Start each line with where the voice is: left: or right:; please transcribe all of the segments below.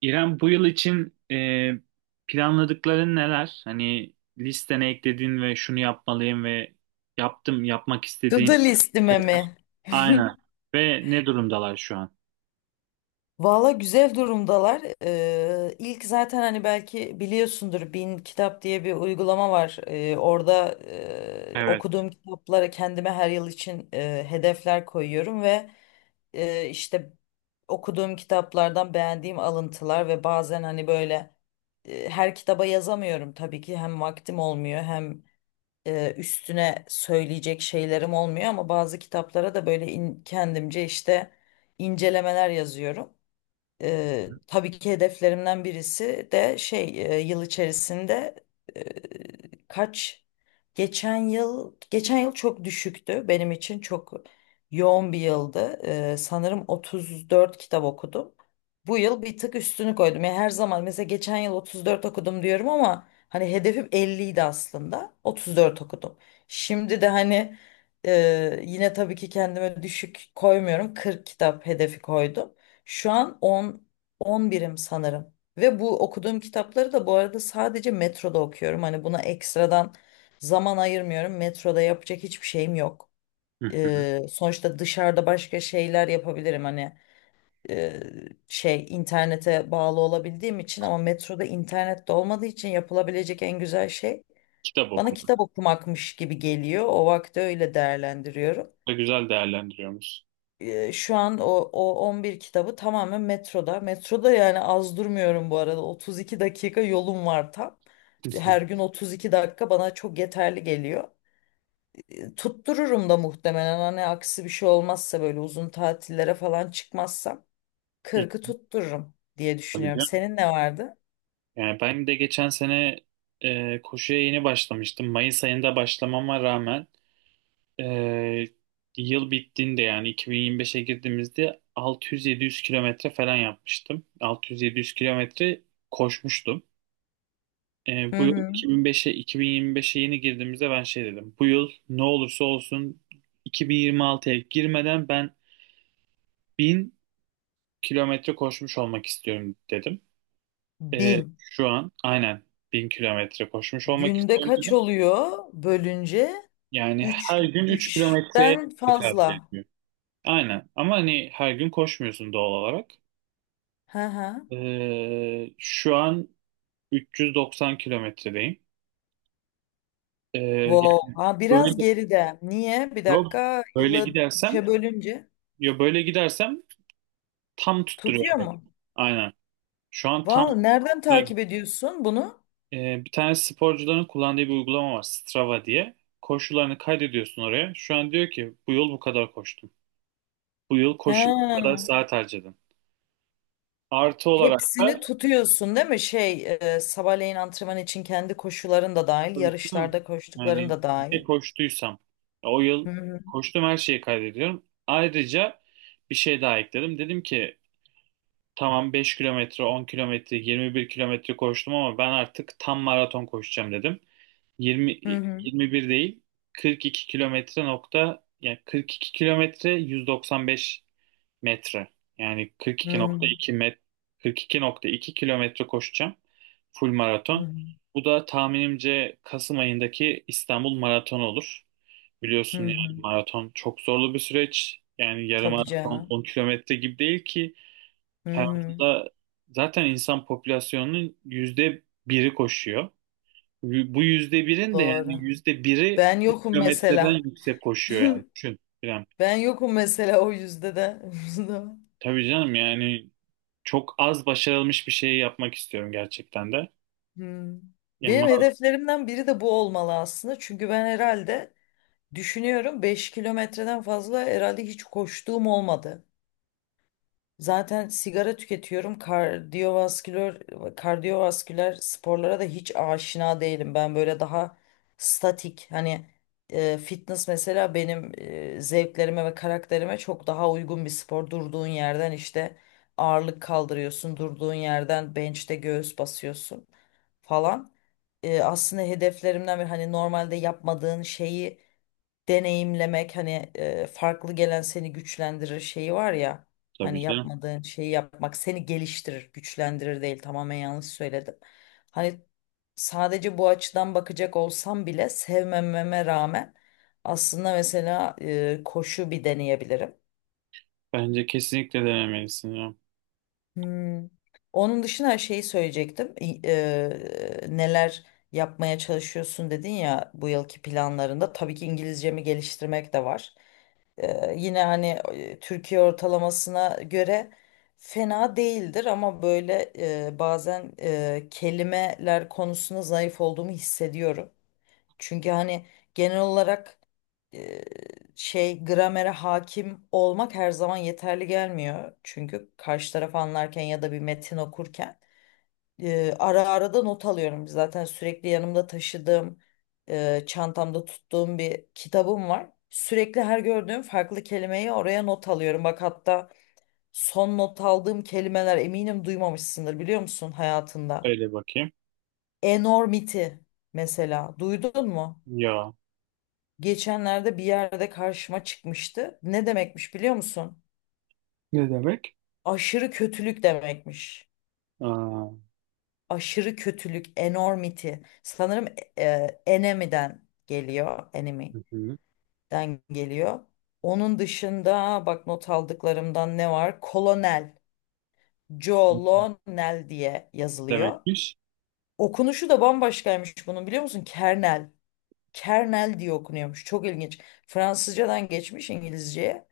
right: İrem, bu yıl için planladıkların neler? Hani listene eklediğin ve şunu yapmalıyım ve yaptım, yapmak
left: To
right: istediğin
left: do listime
right: şeyler.
left: mi?
right: Aynen. Ve ne durumdalar şu an?
left: Valla güzel durumdalar. İlk zaten hani belki biliyorsundur Bin Kitap diye bir uygulama var. Orada
right: Evet.
left: okuduğum kitaplara kendime her yıl için hedefler koyuyorum ve işte okuduğum kitaplardan beğendiğim alıntılar ve bazen hani böyle her kitaba yazamıyorum tabii ki hem vaktim olmuyor hem üstüne söyleyecek şeylerim olmuyor ama bazı kitaplara da böyle kendimce işte incelemeler yazıyorum. Tabii ki hedeflerimden birisi de şey yıl içerisinde eee, kaç geçen yıl geçen yıl çok düşüktü, benim için çok yoğun bir yıldı. Sanırım 34 kitap okudum. Bu yıl bir tık üstünü koydum. Yani her zaman mesela geçen yıl 34 okudum diyorum ama hani hedefim 50 idi aslında. 34 okudum. Şimdi de hani yine tabii ki kendime düşük koymuyorum. 40 kitap hedefi koydum. Şu an 11'im sanırım. Ve bu okuduğum kitapları da bu arada sadece metroda okuyorum. Hani buna ekstradan zaman ayırmıyorum. Metroda yapacak hiçbir şeyim yok.
right: Hı hı.
left: Sonuçta dışarıda başka şeyler yapabilirim. Hani e, şey internete bağlı olabildiğim için, ama metroda internet de olmadığı için yapılabilecek en güzel şey
right: Kitap
left: bana
right: okuma.
left: kitap okumakmış gibi geliyor. O vakti öyle değerlendiriyorum.
right: Da güzel değerlendiriyoruz.
left: Şu an o 11 kitabı tamamen metroda. Metroda yani az durmuyorum bu arada. 32 dakika yolum var tam.
right: Hı hı.
left: Her gün 32 dakika bana çok yeterli geliyor. Tuttururum da muhtemelen, hani aksi bir şey olmazsa, böyle uzun tatillere falan çıkmazsam
right: Hı.
left: 40'ı tuttururum diye
right: Tabii
left: düşünüyorum.
right: canım.
left: Senin ne vardı?
right: Yani ben de geçen sene koşuya yeni başlamıştım. Mayıs ayında başlamama rağmen Ee, yıl bittiğinde, yani 2025'e girdiğimizde, 600-700 kilometre falan yapmıştım. 600-700 kilometre koşmuştum.
left: Hı
right: Bu yıl
left: hı.
right: 2005'e 2025'e yeni girdiğimizde ben şey dedim: bu yıl ne olursa olsun 2026'ya girmeden ben 1000 kilometre koşmuş olmak istiyorum dedim.
left: 1000.
right: Şu an aynen 1000 kilometre koşmuş olmak
left: Günde
right: istiyorum
left: kaç
right: dedim.
left: oluyor bölünce?
right: Yani
left: 3
right: her gün 3 kilometre
left: 3'ten
right: tekabül
left: fazla.
right: ediyor. Aynen. Ama hani her gün koşmuyorsun, doğal olarak.
left: Hı hı.
right: Şu an 390 kilometredeyim. Yani
left: Wow. Ha, biraz
right: böyle
left: geride. Niye? Bir
right: yok,
left: dakika.
right: böyle
left: Yılı
right: gidersem
left: 3'e bölünce
right: ya böyle gidersem tam
left: tutuyor
right: tutturuyorum.
left: mu?
right: Aynen. Şu an tam.
left: Var. Nereden takip ediyorsun bunu?
right: Bir tane sporcuların kullandığı bir uygulama var, Strava diye. Koşularını kaydediyorsun oraya. Şu an diyor ki bu yıl bu kadar koştum. Bu yıl koşuya bu kadar
left: Ha.
right: saat harcadım. Artı olarak
left: Hepsini
right: da.
left: tutuyorsun değil mi? Şey, sabahleyin antrenman için kendi koşuların da dahil,
right: Tabii, değil mi?
left: yarışlarda koştukların
right: Yani
left: da dahil.
right: ne koştuysam o
left: Hı
right: yıl
left: hı.
right: koştum, her şeyi kaydediyorum. Ayrıca bir şey daha ekledim. Dedim ki tamam, 5 kilometre, 10 kilometre, 21 kilometre koştum ama ben artık tam maraton koşacağım dedim. Yirmi
left: Hı hı.
right: yirmi bir değil, 42 kilometre nokta, yani 42 kilometre 195 metre. Yani
left: Hı
right: 42.2
left: hı.
right: met 42.2 kilometre koşacağım. Full
left: Hı
right: maraton.
left: hı.
right: Bu da tahminimce Kasım ayındaki İstanbul Maratonu olur.
left: Hı
right: Biliyorsun
left: hı.
right: yani maraton çok zorlu bir süreç. Yani yarım
left: Tabii
right: maraton
left: canım.
right: 10 kilometre gibi değil ki.
left: Hı hı.
right: Hayatında zaten insan popülasyonunun yüzde biri koşuyor. Bu yüzde birin de, yani
left: Doğru.
right: yüzde biri
left: Ben yokum
right: kilometreden
left: mesela.
right: yüksek koşuyor yani. Düşün, İrem.
left: Ben yokum mesela o yüzde de.
right: Tabii canım, yani çok az başarılmış bir şeyi yapmak istiyorum gerçekten de.
left: Hmm.
right: Ama
left: Benim hedeflerimden biri de bu olmalı aslında. Çünkü ben herhalde düşünüyorum, 5 kilometreden fazla herhalde hiç koştuğum olmadı. Zaten sigara tüketiyorum. Kardiyovasküler sporlara da hiç aşina değilim. Ben böyle daha statik, hani fitness mesela benim zevklerime ve karakterime çok daha uygun bir spor. Durduğun yerden işte ağırlık kaldırıyorsun. Durduğun yerden bench'te göğüs basıyorsun falan. Aslında hedeflerimden bir, hani normalde yapmadığın şeyi deneyimlemek, hani farklı gelen seni güçlendirir şeyi var ya,
right: tabii
left: hani
right: canım.
left: yapmadığın şeyi yapmak seni geliştirir, güçlendirir değil, tamamen yanlış söyledim. Hani sadece bu açıdan bakacak olsam bile, sevmememe rağmen aslında mesela koşu bir deneyebilirim.
right: Bence kesinlikle denemelisin ya.
left: Hmm. Onun dışında şeyi söyleyecektim. Neler yapmaya çalışıyorsun dedin ya bu yılki planlarında. Tabii ki İngilizcemi geliştirmek de var. Yine hani Türkiye ortalamasına göre fena değildir ama böyle bazen kelimeler konusunda zayıf olduğumu hissediyorum. Çünkü hani genel olarak e, şey gramere hakim olmak her zaman yeterli gelmiyor. Çünkü karşı tarafı anlarken ya da bir metin okurken ara ara da not alıyorum. Zaten sürekli yanımda taşıdığım, çantamda tuttuğum bir kitabım var. Sürekli her gördüğüm farklı kelimeyi oraya not alıyorum. Bak hatta son not aldığım kelimeler, eminim duymamışsındır, biliyor musun hayatında?
right: Öyle bakayım.
left: Enormity mesela, duydun mu?
right: Ya.
left: Geçenlerde bir yerde karşıma çıkmıştı. Ne demekmiş biliyor musun?
right: Ne demek?
left: Aşırı kötülük demekmiş.
right: Aa,
left: Aşırı kötülük, enormity. Sanırım enemy'den geliyor, enemy'den
right: hı hı.
left: geliyor. Onun dışında bak, not aldıklarımdan ne var? Kolonel, Colonel diye yazılıyor.
right: Demekmiş.
left: Okunuşu da bambaşkaymış bunun, biliyor musun? Kernel. Kernel diye okunuyormuş. Çok ilginç. Fransızcadan geçmiş İngilizceye.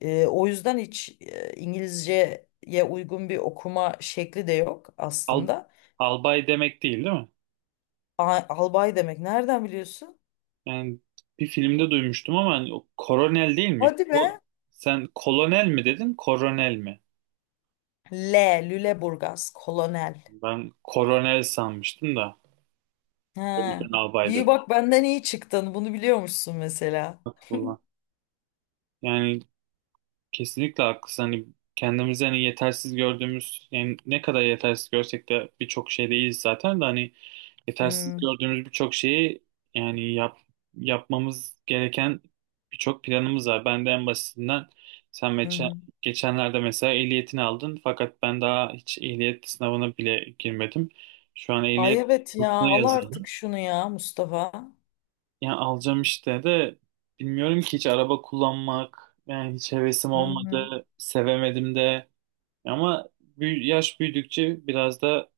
left: O yüzden hiç İngilizceye uygun bir okuma şekli de yok
right: Al,
left: aslında.
right: albay demek, değil değil mi?
left: Albay demek. Nereden biliyorsun?
right: Yani bir filmde duymuştum ama hani o koronel değil mi?
left: Hadi be.
right: Sen kolonel mi dedin, koronel mi?
left: L. Lüleburgaz. Kolonel.
right: Ben koronel sanmıştım da. O
left: Ha.
right: yüzden albay
left: İyi
right: dedim.
left: bak, benden iyi çıktın. Bunu biliyormuşsun mesela.
right: Aklına. Yani kesinlikle haklısın. Hani kendimizi hani yetersiz gördüğümüz, yani ne kadar yetersiz görsek de birçok şey değiliz zaten de, hani yetersiz
left: Hmm.
right: gördüğümüz birçok şeyi, yani yapmamız gereken birçok planımız var. Ben de en basitinden, sen
left: Hı
right: geçen,
left: hı.
right: geçenlerde mesela ehliyetini aldın fakat ben daha hiç ehliyet sınavına bile girmedim. Şu an
left: Ay
right: ehliyet
left: evet ya.
right: kursuna
left: Al
right: yazıldım.
left: artık şunu ya Mustafa.
right: Yani alacağım işte de bilmiyorum ki, hiç araba kullanmak, yani hiç hevesim
left: Hı hı.
right: olmadı, sevemedim de. Ama yaş büyüdükçe biraz da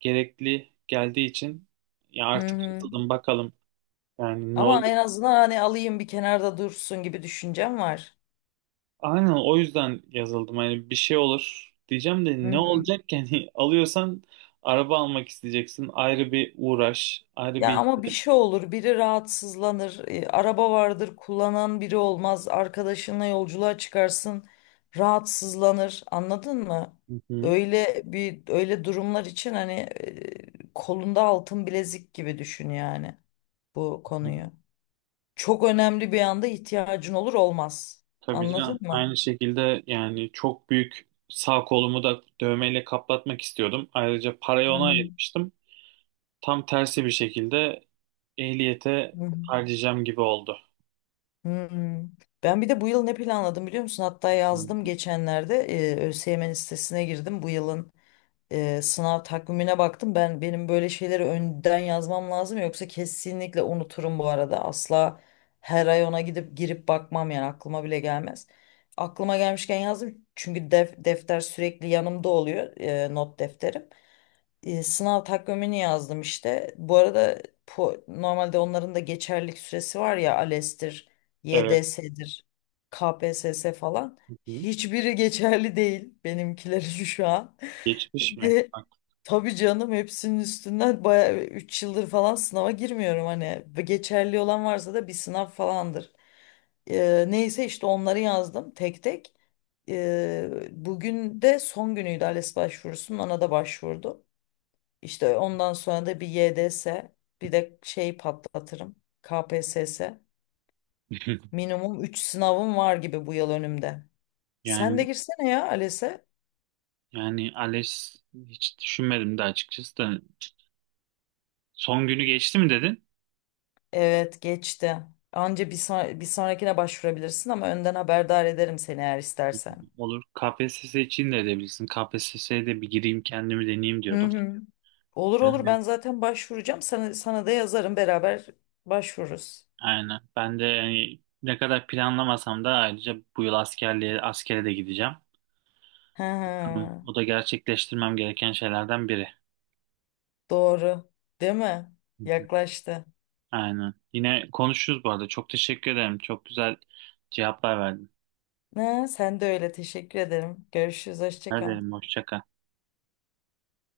right: gerekli geldiği için ya,
left: Hı
right: artık
left: hı.
right: yazıldım bakalım yani, ne
left: Ama
right: olur.
left: en azından hani alayım bir kenarda dursun gibi düşüncem var.
right: Aynen, o yüzden yazıldım. Hani bir şey olur diyeceğim de,
left: Hı
right: ne
left: hı.
right: olacak ki? Yani alıyorsan araba almak isteyeceksin. Ayrı bir uğraş, ayrı bir
left: Ya ama bir
right: ihtiyaç.
left: şey olur, biri rahatsızlanır, araba vardır, kullanan biri olmaz, arkadaşınla yolculuğa çıkarsın, rahatsızlanır, anladın mı?
right: Hı hı hı
left: Öyle bir, öyle durumlar için hani kolunda altın bilezik gibi düşün yani bu
right: hı.
left: konuyu. Çok önemli bir anda ihtiyacın olur olmaz.
right: Tabii
left: Anladın
right: canım.
left: mı?
right: Aynı şekilde yani çok büyük sağ kolumu da dövmeyle kaplatmak istiyordum. Ayrıca parayı
left: Hı
right: ona
left: hı.
right: ayırmıştım. Tam tersi bir şekilde ehliyete
left: Hı hı.
right: harcayacağım gibi oldu.
left: Hı hı. Ben bir de bu yıl ne planladım, biliyor musun? Hatta yazdım
right: Hı.
left: geçenlerde. ÖSYM'nin sitesine girdim. Bu yılın sınav takvimine baktım. Benim böyle şeyleri önden yazmam lazım, yoksa kesinlikle unuturum bu arada. Asla her ay ona gidip girip bakmam, yani aklıma bile gelmez. Aklıma gelmişken yazdım, çünkü defter sürekli yanımda oluyor, not defterim. Sınav takvimini yazdım işte. Bu arada normalde onların da geçerlilik süresi var ya, ALES'tir,
right: Evet.
left: YDS'dir, KPSS falan.
right: Hı hı.
left: Hiçbiri geçerli değil benimkileri şu an.
right: Geçmiş mi?
left: Ve tabii canım, hepsinin üstünden bayağı 3 yıldır falan sınava girmiyorum hani. Geçerli olan varsa da bir sınav falandır. Neyse işte onları yazdım tek tek. Bugün de son günüydü ALES başvurusunun, ona da başvurdum. İşte ondan sonra da bir YDS, bir de şey patlatırım. KPSS. Minimum 3 sınavım var gibi bu yıl önümde. Sen de
right: Yani
left: girsene ya ALES'e.
right: yani ALES hiç düşünmedim de açıkçası da, son günü geçti mi dedin?
left: Evet, geçti. Anca bir sonrakine başvurabilirsin, ama önden haberdar ederim seni eğer istersen.
right: Olur. KPSS için de edebilirsin. KPSS'ye de bir gireyim, kendimi deneyeyim
left: Hı
right: diyordum.
left: hı. Olur
right: Hı
left: olur,
right: hı.
left: ben zaten başvuracağım. Sana da yazarım, beraber başvururuz.
right: Aynen. Ben de, yani ne kadar planlamasam da, ayrıca bu yıl askere de gideceğim.
left: Hı.
right: Hı. O da gerçekleştirmem gereken şeylerden biri.
left: Doğru. Değil mi?
right: Hı hı.
left: Yaklaştı.
right: Aynen. Yine konuşuruz bu arada. Çok teşekkür ederim. Çok güzel cevaplar verdin.
left: Ha, sen de öyle, teşekkür ederim. Görüşürüz. Hoşça
right: Ne
left: kal.
right: derim? Hoşça kal.